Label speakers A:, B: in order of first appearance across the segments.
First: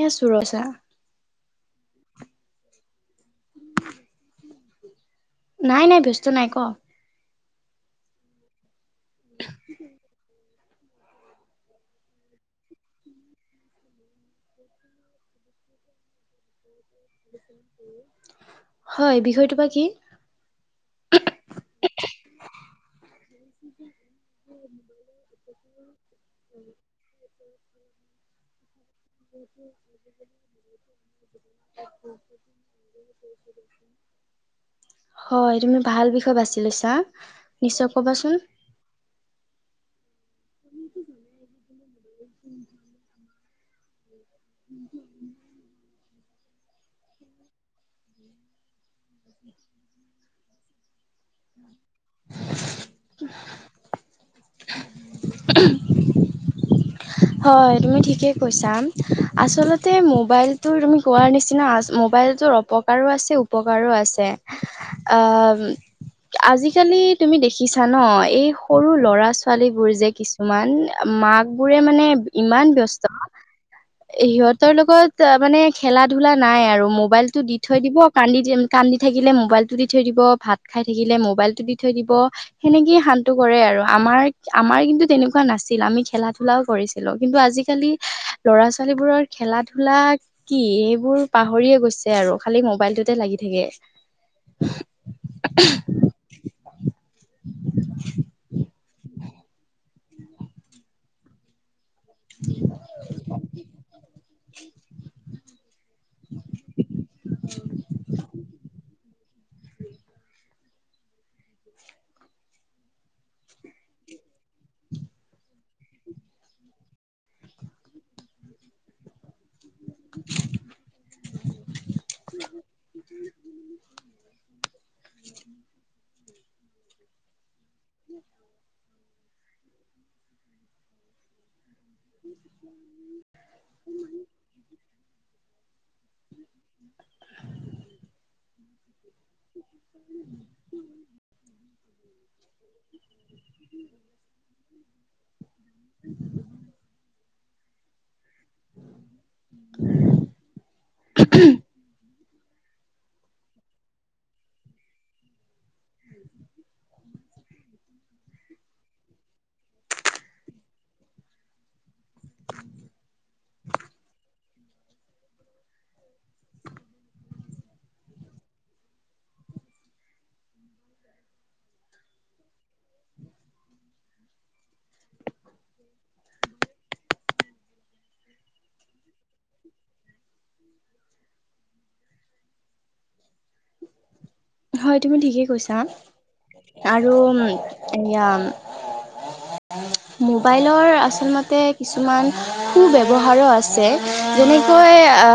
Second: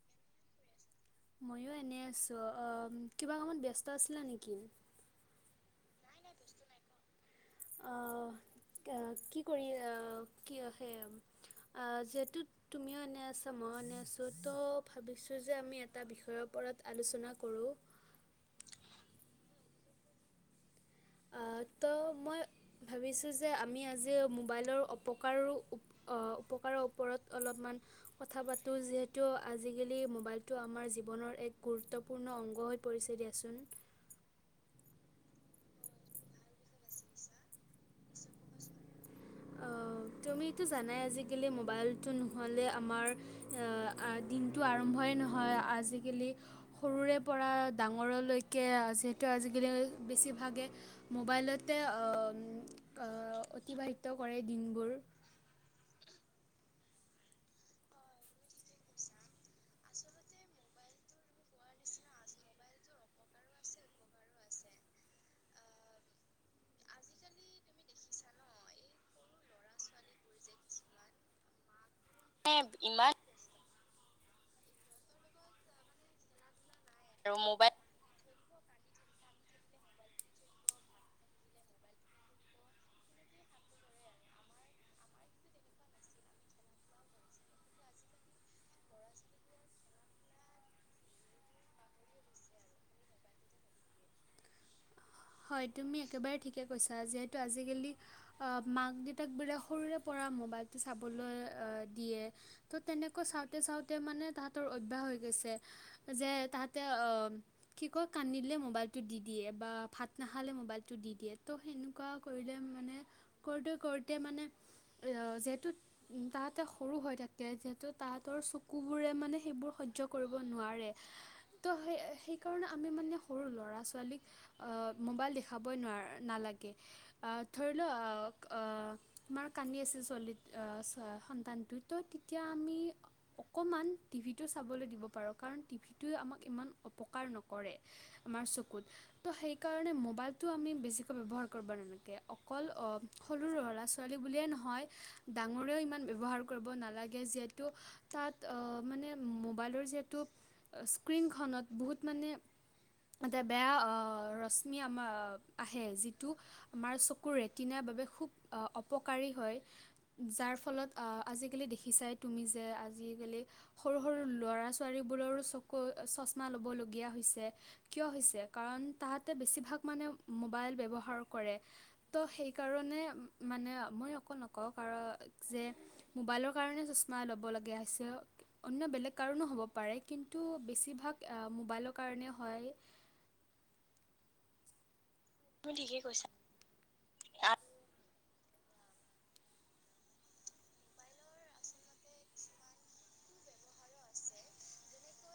A: এনে আছোঁ ৰ, কি কৰিছা
B: ময়ো এনে আছো কিবা কামত ব্যস্ত আছিলা নেকি?
A: নাই নাই ব্যস্ত নাই ক
B: আহ কি কৰি আহ কি সে অ যিহেতু তুমিও এনে আছা মইও এনে আছোঁ ত' ভাবিছোঁ যে আমি এটা বিষয়ৰ ওপৰত আলোচনা কৰোঁ।
A: উম
B: অহ, তো
A: উমহ
B: মই ভাবিছোঁ যে আমি আজি মোবাইলৰ অপকাৰো উ অ উপকাৰৰ ওপৰত অলপমান কথা পাতো যিহেতু আজিকালি মোবাইলটো আমাৰ জীৱনৰ এক গুৰুত্বপূৰ্ণ অংগ হৈ পৰিছে দিয়াচোন।
A: হয় তুমি ভাল বিষয়ে বাছি লৈছা নিশ্চয় ক'বাচোন।
B: অ তুমিটো জানাই আজিকালি মোবাইলটো নহ'লে আমাৰ, এ আ দিনটো আৰম্ভই নহয় আজিকালি সৰুৰে পৰা ডাঙৰলৈকে যিহেতু আজিকালি বেছিভাগে মোবাইলত তে অ উম অ অতিবাহিত কৰে দিনবোৰ
A: উমহ হয় তুমি ঠিকে কৈছা, আচলতে মোবাইলটো তুমি কোৱাৰ নিচিনা আছ মোবা মোবাইলটো অপকাৰো আছে উপকাৰো আছে। আ ম আজিকালি তুমি দেখিছা ন এই সৰু ল'ৰা- ছোৱালীবোৰ যে কিছুমান মাক বোৰে মা ইমান ব্যস্ত, সিহঁতৰ লগত মানে খেলা -ধূলা নাই আৰু মোবাইলটো দি থৈ দিব কান্দি -কান্দি থাকিলে মোবাইলটো দি থৈ দিব ভাত খাই থাকিলে মোবাইলটো দি থৈ দিব, সেনেকে হা ইটো কৰে আৰু আমাৰ, আমাৰ কিন্তু তেনেকুৱা নাছিল, আমি খেলা ধূলাও কৰিছিলো কিন্তু আজিকালি ল'ৰা- ছোৱালীবোৰৰ খেলা- ধূলা কি এইবোৰ পাহৰি গৈছে আৰু খালি মোবাইলটোতে লাগি থাকে।
B: হয় তুমি একেবাৰে ঠিকেই কৈছা, যিহেতু আজিকালি অ মাক -দেউতাকবিলাক সৰুৰে পৰা মোবাইলটো চাবলৈ দিয়ে, ত তেনেকৈ চাওঁতে -চাওঁতে মানে তাহাঁতৰ অভ্যাস হৈ গৈছে যে, তাহাঁতে অ কি কয় কান্দিলে মোবাইলটো দি দিয়ে বা ভাত নাখালে মোবাইলটো দি দিয়ে ত সেনেকোৱা কৰিলে মানে কৰোঁতে কৰোঁতে মানে এইটোত তাহাতে সৰু হৈ থাকে, যিহেতু তাঁহাতৰ চকুবোৰে মানে সেইবোৰ সহ্য কৰিব নোৱাৰে ত' সেই- সেইকাৰণে আমি মানে সৰু ল'ৰা- ছোৱালীক আহ মোবাইল দেখাবই নোৱাৰে নালাগে, ধৰি লোৱা
A: উম
B: আমাৰ কান্দি আছিল ছোৱালি আ ছো সন্তানটো তেতিয়া আমি, অকণমান টিভিটো চাবলৈ দিব পাৰো। কাৰণ টিভিটোৱে আমাক ইমান অপকাৰ নকৰে আমাৰ চকুত সেইকাৰণে মোবাইলটো আমি বেছিকৈ ব্যৱহাৰ কৰিব নালাকে, অকল সৰু ল'ৰা- ছোৱালী বুলিয়ে নহয় হয় ডাঙৰেও ইমান ব্যৱহাৰ কৰিব নালাগে। যিহে তাত অ মানে মোবাইলৰ যিহেতু স্ক্ৰীণখনত বহুত মানে এতে বেয়া অ ৰ ৰশ্মি আমাৰ আহে যিটো আমাৰ চকু ৰেটিনাৰ বাবে খুব অপকাৰী হয়। যাৰ ফলত আজিকালি দেখিছাই তুমি যে আজিকালি সৰু -সৰু লৰা- ছোৱালীবোৰৰো চকু চছমা লব লগীয়া হৈছে কিয় হৈছে কাৰণ তাত বেছিভাগ মানে মবাইল ব্যৱহাৰ কৰে, ত সেইকাৰণে মানে নক কাৰণ যে মোবাইলৰ কাৰণে চছমা লব লগা হৈছে, অন্য বেলেগ কাৰণ হ'ব পাৰে কিন্তু বেছিভাগ মোবাইলৰ কাৰণে হয়।
A: [inaudible] হয় তুমি ঠিকেই
B: তুমি
A: কৈছা
B: ঠিকেই কৈছা।
A: আৰু এয়া অ [unintelligible] মোবাইলৰ আচলতে কিছুমান সু ব্যৱহাৰো আছে যেনে বই আ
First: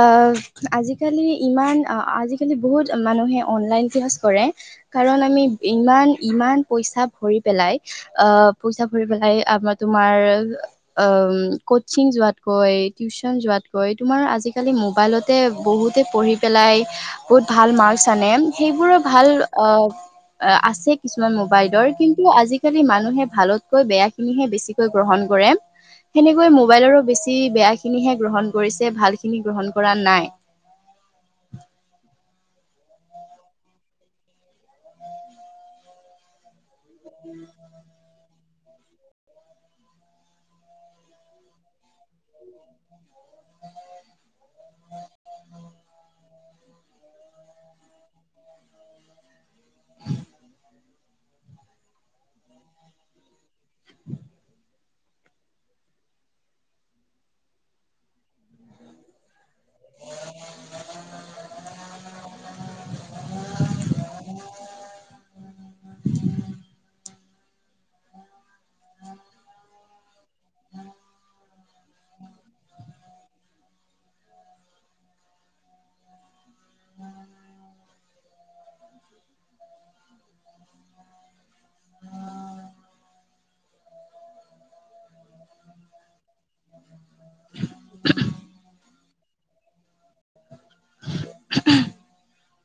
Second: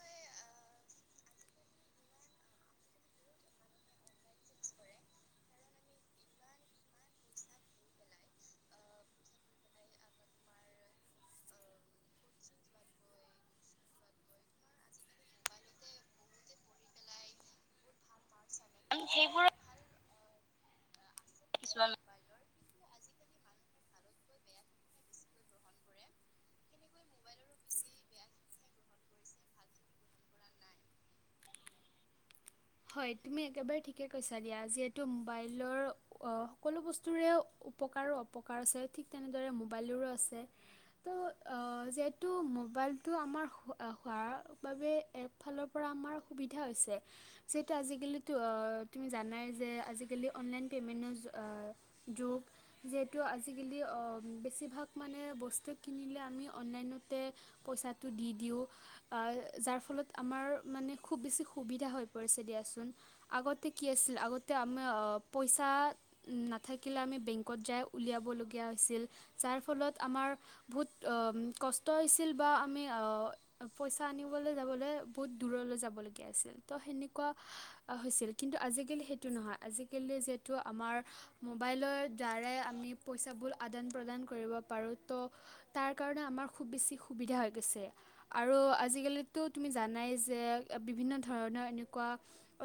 A: আজিকালি ইমান আজিকালি বহুত মানুহে অনলাইন জেৰেক্স কৰে কাৰণ আমি ইমান ইমান পইচা ভৰি পেলাই আ পইচা ৰি পেলাই আমাৰ তোমাৰ অ কচিং যোৱাতকৈ টিউচন যোৱাতকৈ তোমাৰ আজিকালি মোবাইলতে বহুতে পঢ়ি পেলাই বহুত ভাল মাৰ্কচ আনে সেইবোৰৰ ভাল
B: সেইবোৰৰ
A: অ আছে কিছুমান মোবাইলৰ
B: কিছুমান
A: কিন্তু আজিকালি মানুহে ভালতকৈ বেয়াখিনিহে বেছিকৈ গ্ৰহণ কৰে সেনেকৈ মোবাইলৰো বেছি বেয়াখিনিহে গ্ৰহণ কৰিছে ভালখিনি গ্ৰহণ কৰা নাই [inaudible]
B: হয় তুমি একেবাৰে ঠিকে কৈছা দিয়া যিহেতু মোবাইলৰ অ সকলো বস্তুৰে উপকাৰো উপকাৰ আছে ঠিক তেনেদৰে মোবাইলৰো আছে, ত আ যিহেতু মোবাইল তটো আমাৰ হো -হোৱাৰ বাবে একফালৰ পৰা আমাৰ সুবিধা হৈছে যিহেতু আজিকালিতো অ তুমি জানাই যে আজিকালি অনলাইন পে'মেণ্টৰ যুগ যিহেতু আজিকালি বেছিভাগ- মানে বস্তু কিনিলে আমি অনলাইনতে পইচাটো দি দিওঁ যাৰ- ফলত আমাৰ মানে খুব বেছি সুবিধা হয় পৰিছে দিয়া চোন আগতে কি আ‍ছিলে আগতে আমি পইচা নাথাকিলে আমি বেংকত যাই উলিয়াব লগা হৈছিল যাৰ ফলত আমাৰ বহুত অহ কষ্ট হৈছিল। বা আমি অ পইচা আনিবলৈ যাবলৈ বহুত দূৰলৈ যাবলগীয়া আছিল ত সেনে এনেকুৱা হৈছিল কিন্তু আজিকালি সেইটো নহয় আজিকালি যিহেতু আমাৰ মোবাইলত- যাৰে আমি পইচাবোৰ আদান প্ৰদান কৰিব পাৰোঁ তো তাৰ কাৰণে আমাৰ খুব বেছি- সুবিধা হৈ গৈছে আৰু আজিকালিতো তুমি জানাই যে বিভিন্ন ধৰণৰ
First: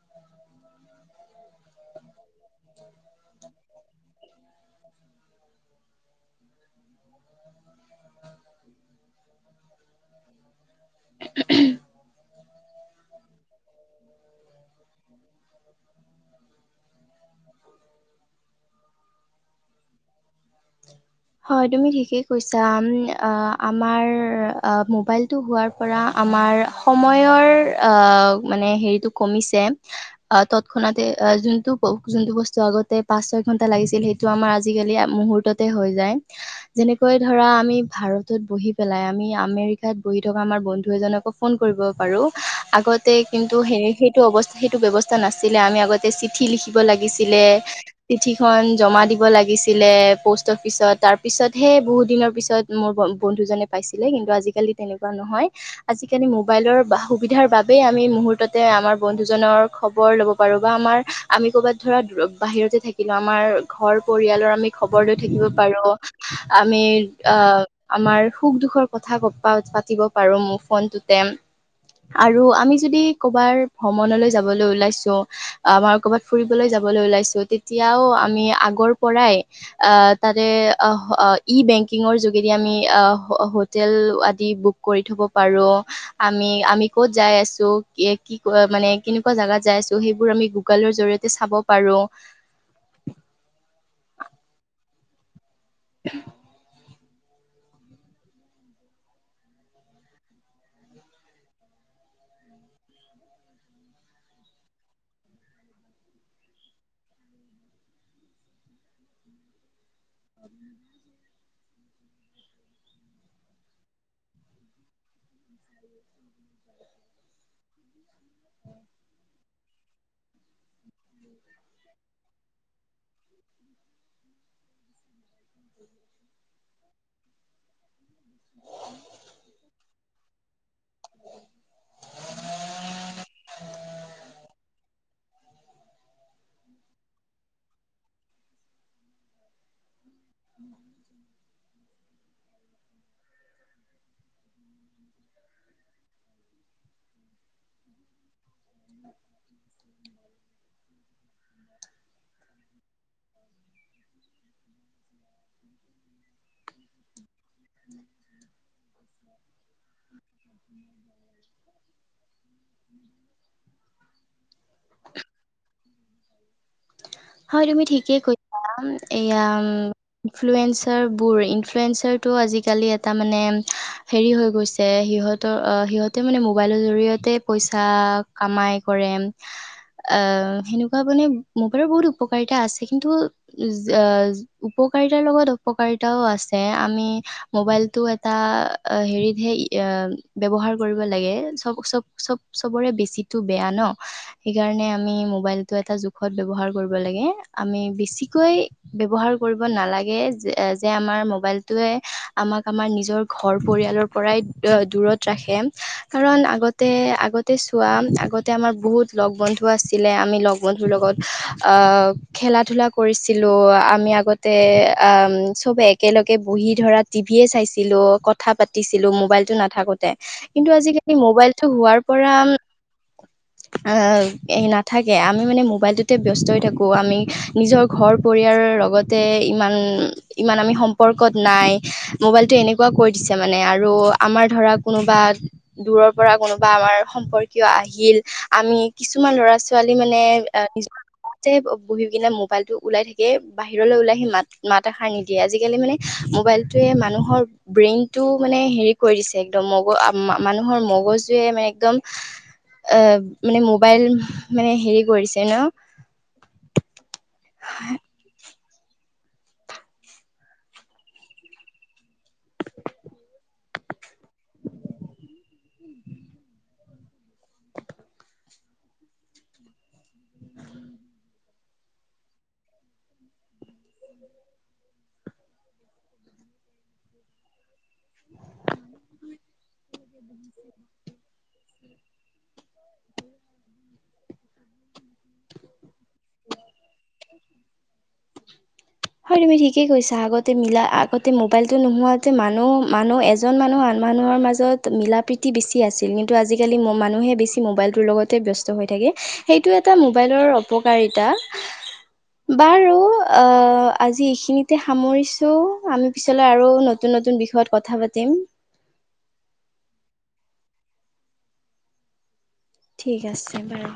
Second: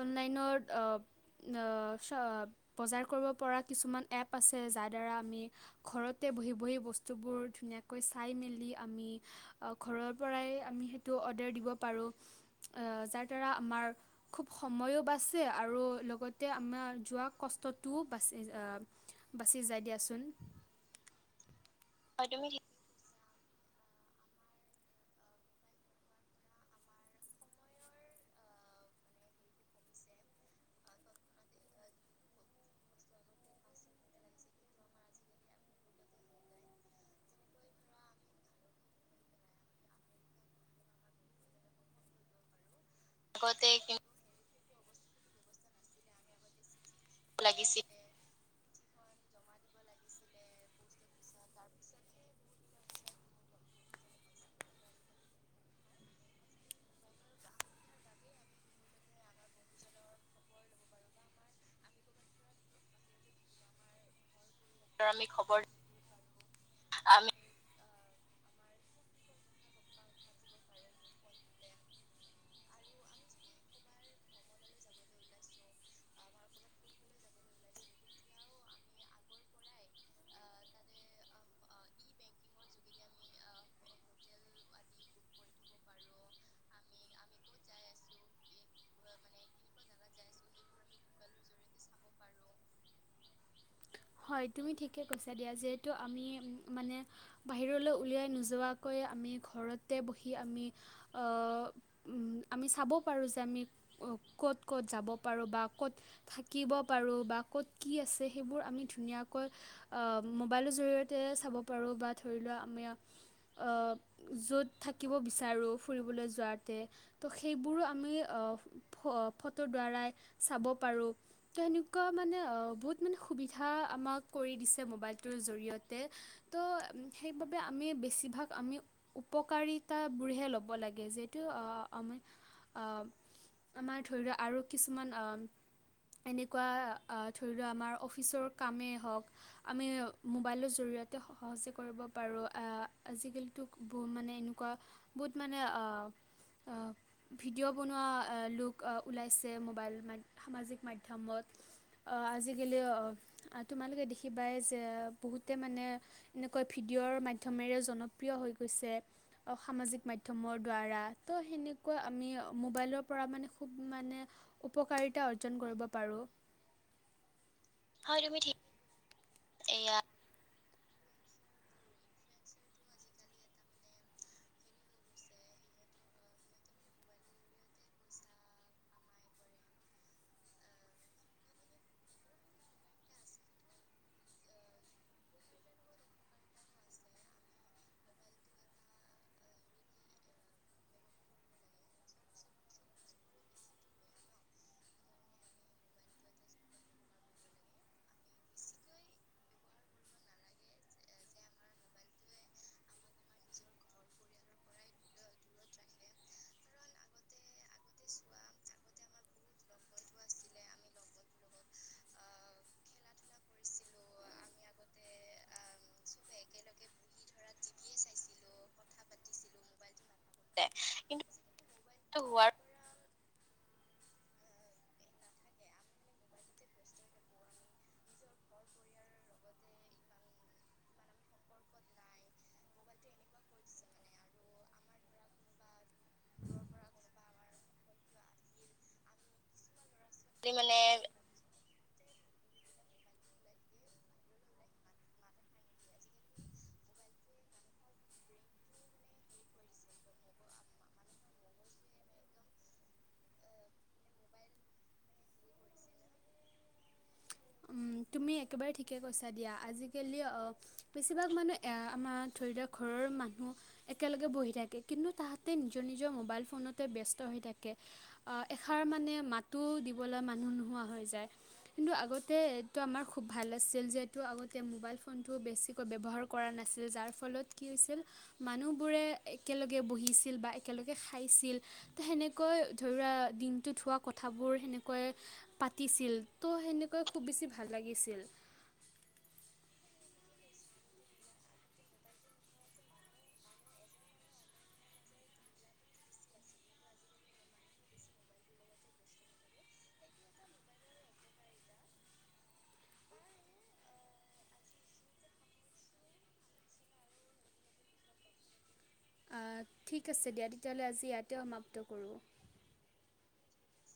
B: অনলাইনৰ আহ চ বজাৰ কৰিব পৰা কিছুমান এপ আছে যাৰ দ্বাৰা আমি ঘৰতে বহি বহি বস্তুবোৰ ধুনীয়াকৈ চাই মেলি আমি ঘৰৰ পৰাই আমি সেইটো- অদাৰ দিব পাৰোঁ যাৰ দ্বাৰা আমাৰ খুব সময়ো বাচে আৰু লগতে আমাৰ যোৱা কষ্টতটোও বাচি আহ বাচি যায় দিয়াচোন
A: হয় তুমি ঠিকেই
B: হয় তুমি
A: কৈছা
B: ঠিক
A: আমাৰ মোবাইলটো হোৱাৰ পৰা আমাৰ সময়ৰ আ- মানে হেৰিটো কমিছে- অ তৎক্ষণাতে যোনটো ব যোনটো বস্তু আগতে পাঁচ ছয় ঘন্টা লাগিছিল সেইটো আমাৰ আজিকালি- এয়া মূহুৰ্ততে হৈ যায় যেনেকৈ ধৰা আমি ভাৰতত বহি পেলাই আমি আমেৰিকা - এঠাইত বহি থকা আমাৰ বন্ধু এজনকো ফোন কৰিব পাৰো আগত- কিন্তু
B: আগতে
A: স
B: কিন্তু
A: সেইটো অৱস্থা সেইটো ব্যৱস্থা নাছিলে আমি আগতে চিঠি লিখি- দিব লাগিছিলে
B: লাগিছিল
A: চিঠিখন- জমা দিব লাগিছিলে প'ষ্ট অফিচত তাৰ পিছতহে বহুত দিনৰ পিছত মোৰ বন্ধুজনে পায় পাইছিলে কিন্তু আজি কালি তেনেকুৱা নহয় আজি কালি মোবাইলৰ সুবিধা বাবে আমি মূহুৰ্ততে আমাৰ বন্ধু - জনৰ খবৰ ল'ব পাৰো বা আমাৰ আমি ক'ৰবাত ধৰা বাহিৰতে থাকিলো আমাৰ ঘৰ পৰিয়ালৰ আমি- খবৰ লৈ
B: আমি
A: থাকিব
B: খবৰ
A: পাৰো আমি আহ আমাৰ সুখ দুখৰ কথা পাতিব পাৰো মোৰ ফোনটোতে আৰু আমি যদি কৰ'বাৰ ভ্ৰমণলৈ যাবলৈ ওলাইছো আমাৰ কৰ'বাত ফুৰিবলৈ যাবলৈ ওলাইছো তেতিয়াও আমি আগ পৰাই আ তাতে এ ই বেংকিংৰ যোগেদি আমি আ আহ হোটেল আদি বুক কৰি থব পাৰো আমি আমি ক'ত যাই আছো কি মানে কেনেকুৱা জাগাত যাই আছো সেইবোৰ আমি গুগলৰ জৰিয়তে চাব পাৰো [inaudible]
B: হয় তুমি ঠিকে কৈছা দিয়া যিহেতু আমি উ মানে বাহিৰলৈ উলিয়াই নোযোৱাকৈ আমি ঘৰতে বহি আমি আহ আমি চাব পাৰোঁ যে আমি ক'ত ক'ত যাব পাৰোঁ বা ক'ত থাকিব পাৰোঁ বা ক'ত কি আছে সেইবোৰ আমি ধুনীয়াকৈ আ মোবাইলৰ জৰিয়তে যাব পাৰো‌ বা ধৰি লোৱা আমি আ য'ত থাকিব বিচাৰো, ফুৰিবলৈ যোৱা তে সেইবোৰো আমি আহ ফটো দ্বাৰাই চাব পাৰো তেনেকুৱা মানে অ বহুত মানে সুবিধা শিক্ষা আমাক কৰি দিছে মোবাইলটোৰ জৰিয়তে তো সেইবাবে আমি বেছিভাগ আমি উপকাৰিতাবোৰহে ল'ব লাগে যিহেতু আমি
A: [unintelligible]
B: আমাৰ ধৰি লোৱা আৰু কিছুমান এনেকুৱা ধৰি লোৱা আমাৰ অফিচৰ কামেই হওঁক আমি মোবাইলৰ জৰিয়তে সহজে কৰিব পাৰো আজিকালি টোক বোৰ মানে এনেকুৱা বত মানে ভিডিঅ' বনোৱা লোক ওলাইছে মোবাইল মানে সামাজিক মাধ্যমত অহ আজিকালি অহ তোমালোকে দেখিবাই যে বহুতে মানে এনেকৈ ভিডিঅৰ মাধ মাধ্যমেৰে জনপ্ৰিয় হৈ গৈছে সামাজিক মাধ্যমৰ দ্বাৰা ত' সেনেকুৱা আমি মোবাইলৰ পৰা মানে খুব মানে উপকাৰিতা অৰ্জন কৰিব পাৰো।
A: তুমি ঠিকেই [unintelligible] এয়া উম
B: এয়া
A: ইনফ্লো ইনফ্লুৱেঞ্জাৰবোৰ ইনফ্লুৱেঞ্জাৰ টো আজিকালি এটা মানে হেৰি হৈগৈছে সিহঁতৰ সিহঁতে মানে মোবাইলৰ জৰিয়তে পইচা কামাই কৰে অ' সেনেকুৱা মানে মুবাইলৰ বহুটো উপকাৰিতা আছে কিন্তু উপকাৰিতাৰ লগত অপকাৰিতাও আছে আমি মবাইলটো এটা হেৰিতহে ব্যৱহাৰ কৰিব লাগে চব- চব চব- চব চবৰে বেছিটো বেয়া ন' সেইকাৰণে আমি মোবাইলটো এটা জোখত ব্যৱহাৰ কৰিব লাগে আমি বেছিকৈ ব্যৱহাৰ কৰিব নালাগে যে আমাৰ মোবাইলটো টোৱে আমাক আমাৰ নিজৰ ঘৰ পৰিয়ালৰ পৰাই দূৰত ৰাখে কাৰন আগত তে আগতে চোৱা আগতে আমাৰ বহুত লগ- বন্ধু আছিলে আমি লগ -বন্ধুৰ লগত অ'খেলা -ধূলা কৰিছিলোঁ আমি আগতে অম চবে একেলগে বুহি হি ধৰা টিভিয়ে চাইছিলো কথা পাতিছিলো মোবাইলটো নাথাকো কিন্তু আজিকালি মোবাইলটো হোৱাৰ পৰা অ' এই নাথাকে আমি মানে মোবাইলটোতে ব্যস্ত হৈ থাকোঁ আমি নিজৰ ঘৰ পৰিয়ালৰ লগতে ইমান- ইমান আমি সম্পৰ্ক কৰ্ত নাই মোবাইলটো এনেকুৱা কৰি দিছে মানে আৰু আমাৰ ধৰা কোনোবা দূৰৰ পৰা ধৰা কোনোবা আমাৰ সম্পৰ্কীয় আহিল আমি কিছুমান ল'ৰা- ছোৱালী মানে নিজৰ তে বহি কিনে মোবাইলটো ওলাই থাকে বাহিৰলৈ ওলাই আহি মাত- মাত এষাৰ নিদিয়ে আজিকালি মানে মোবাইলটোৱে মানুহৰ ব্ৰেইনটো মানে হেৰি কৰি দিছে একদম মগজ মানুহৰ মগজুৱে মে একদম অ' মানে মোবাইল মানে হেৰি কৰিছে ন'
B: উম, তুমি একেবাৰে ঠিকে কৈছা দিয়া আজিকালি অহ বেছিভাগ মানুহ এ আমাৰ ধৰি লোৱা ঘৰৰ মানুহ একলগে বহি থাকে কিন্তু তাহাতে নিজৰ- নিজৰ মোবাইল ফোনতে ব্যস্ত হৈ থাকে অহ এষাৰ মানে মাতো দিবলৈ মানুহ নোহোৱা হৈ যায় কিন্তু আগত তে এইটো আমাৰ খুব ভাল আছিল যিহেতু আগতে মোবাইল ফোনটো বেছিকৈ ব্যৱহাৰ কৰা নাছিল যাৰ ফল- ফলত কি হৈছিল মানুহবোৰে একেলগে বহিছিল বা একেলগে খাইছিল তে হেনে কৈ ধৰি ৰুৱা দিনটোত হোৱা কথাবোৰ সেনেকৈ পাতিছিল ত' সেনে কৈ খুব বেছি ভাল লাগিছিল।
A: হয় তুমি ঠিকেই কৈছা আগতে মিলা আগতে মবাইলতটো নোহোৱাতে মানুহ-মানুহ এজন মানুহ আন মানুহৰ মাজত মিলা প্ৰীতি বেছি আছিল কিন্তু আজিকালি ম-মানুহে বেছি মোবাইলটোৰ লগতে ব্যস্ত হৈ থাকে। সেইটো এটা মোবাইলৰ অপকাৰীতা বাৰু আ আজি ইখিনিতে সামৰিছো আমি পিছলৈ আৰু নতুন -নতুন বিষয়ত কথা পাতিম [inaudible]
B: আহ, ঠিক আছে দিয়া তেতিয়াহ'লে আজি ইয়াতে সমাপ্ত কৰোঁ।
A: ঠিক আছে বাৰু।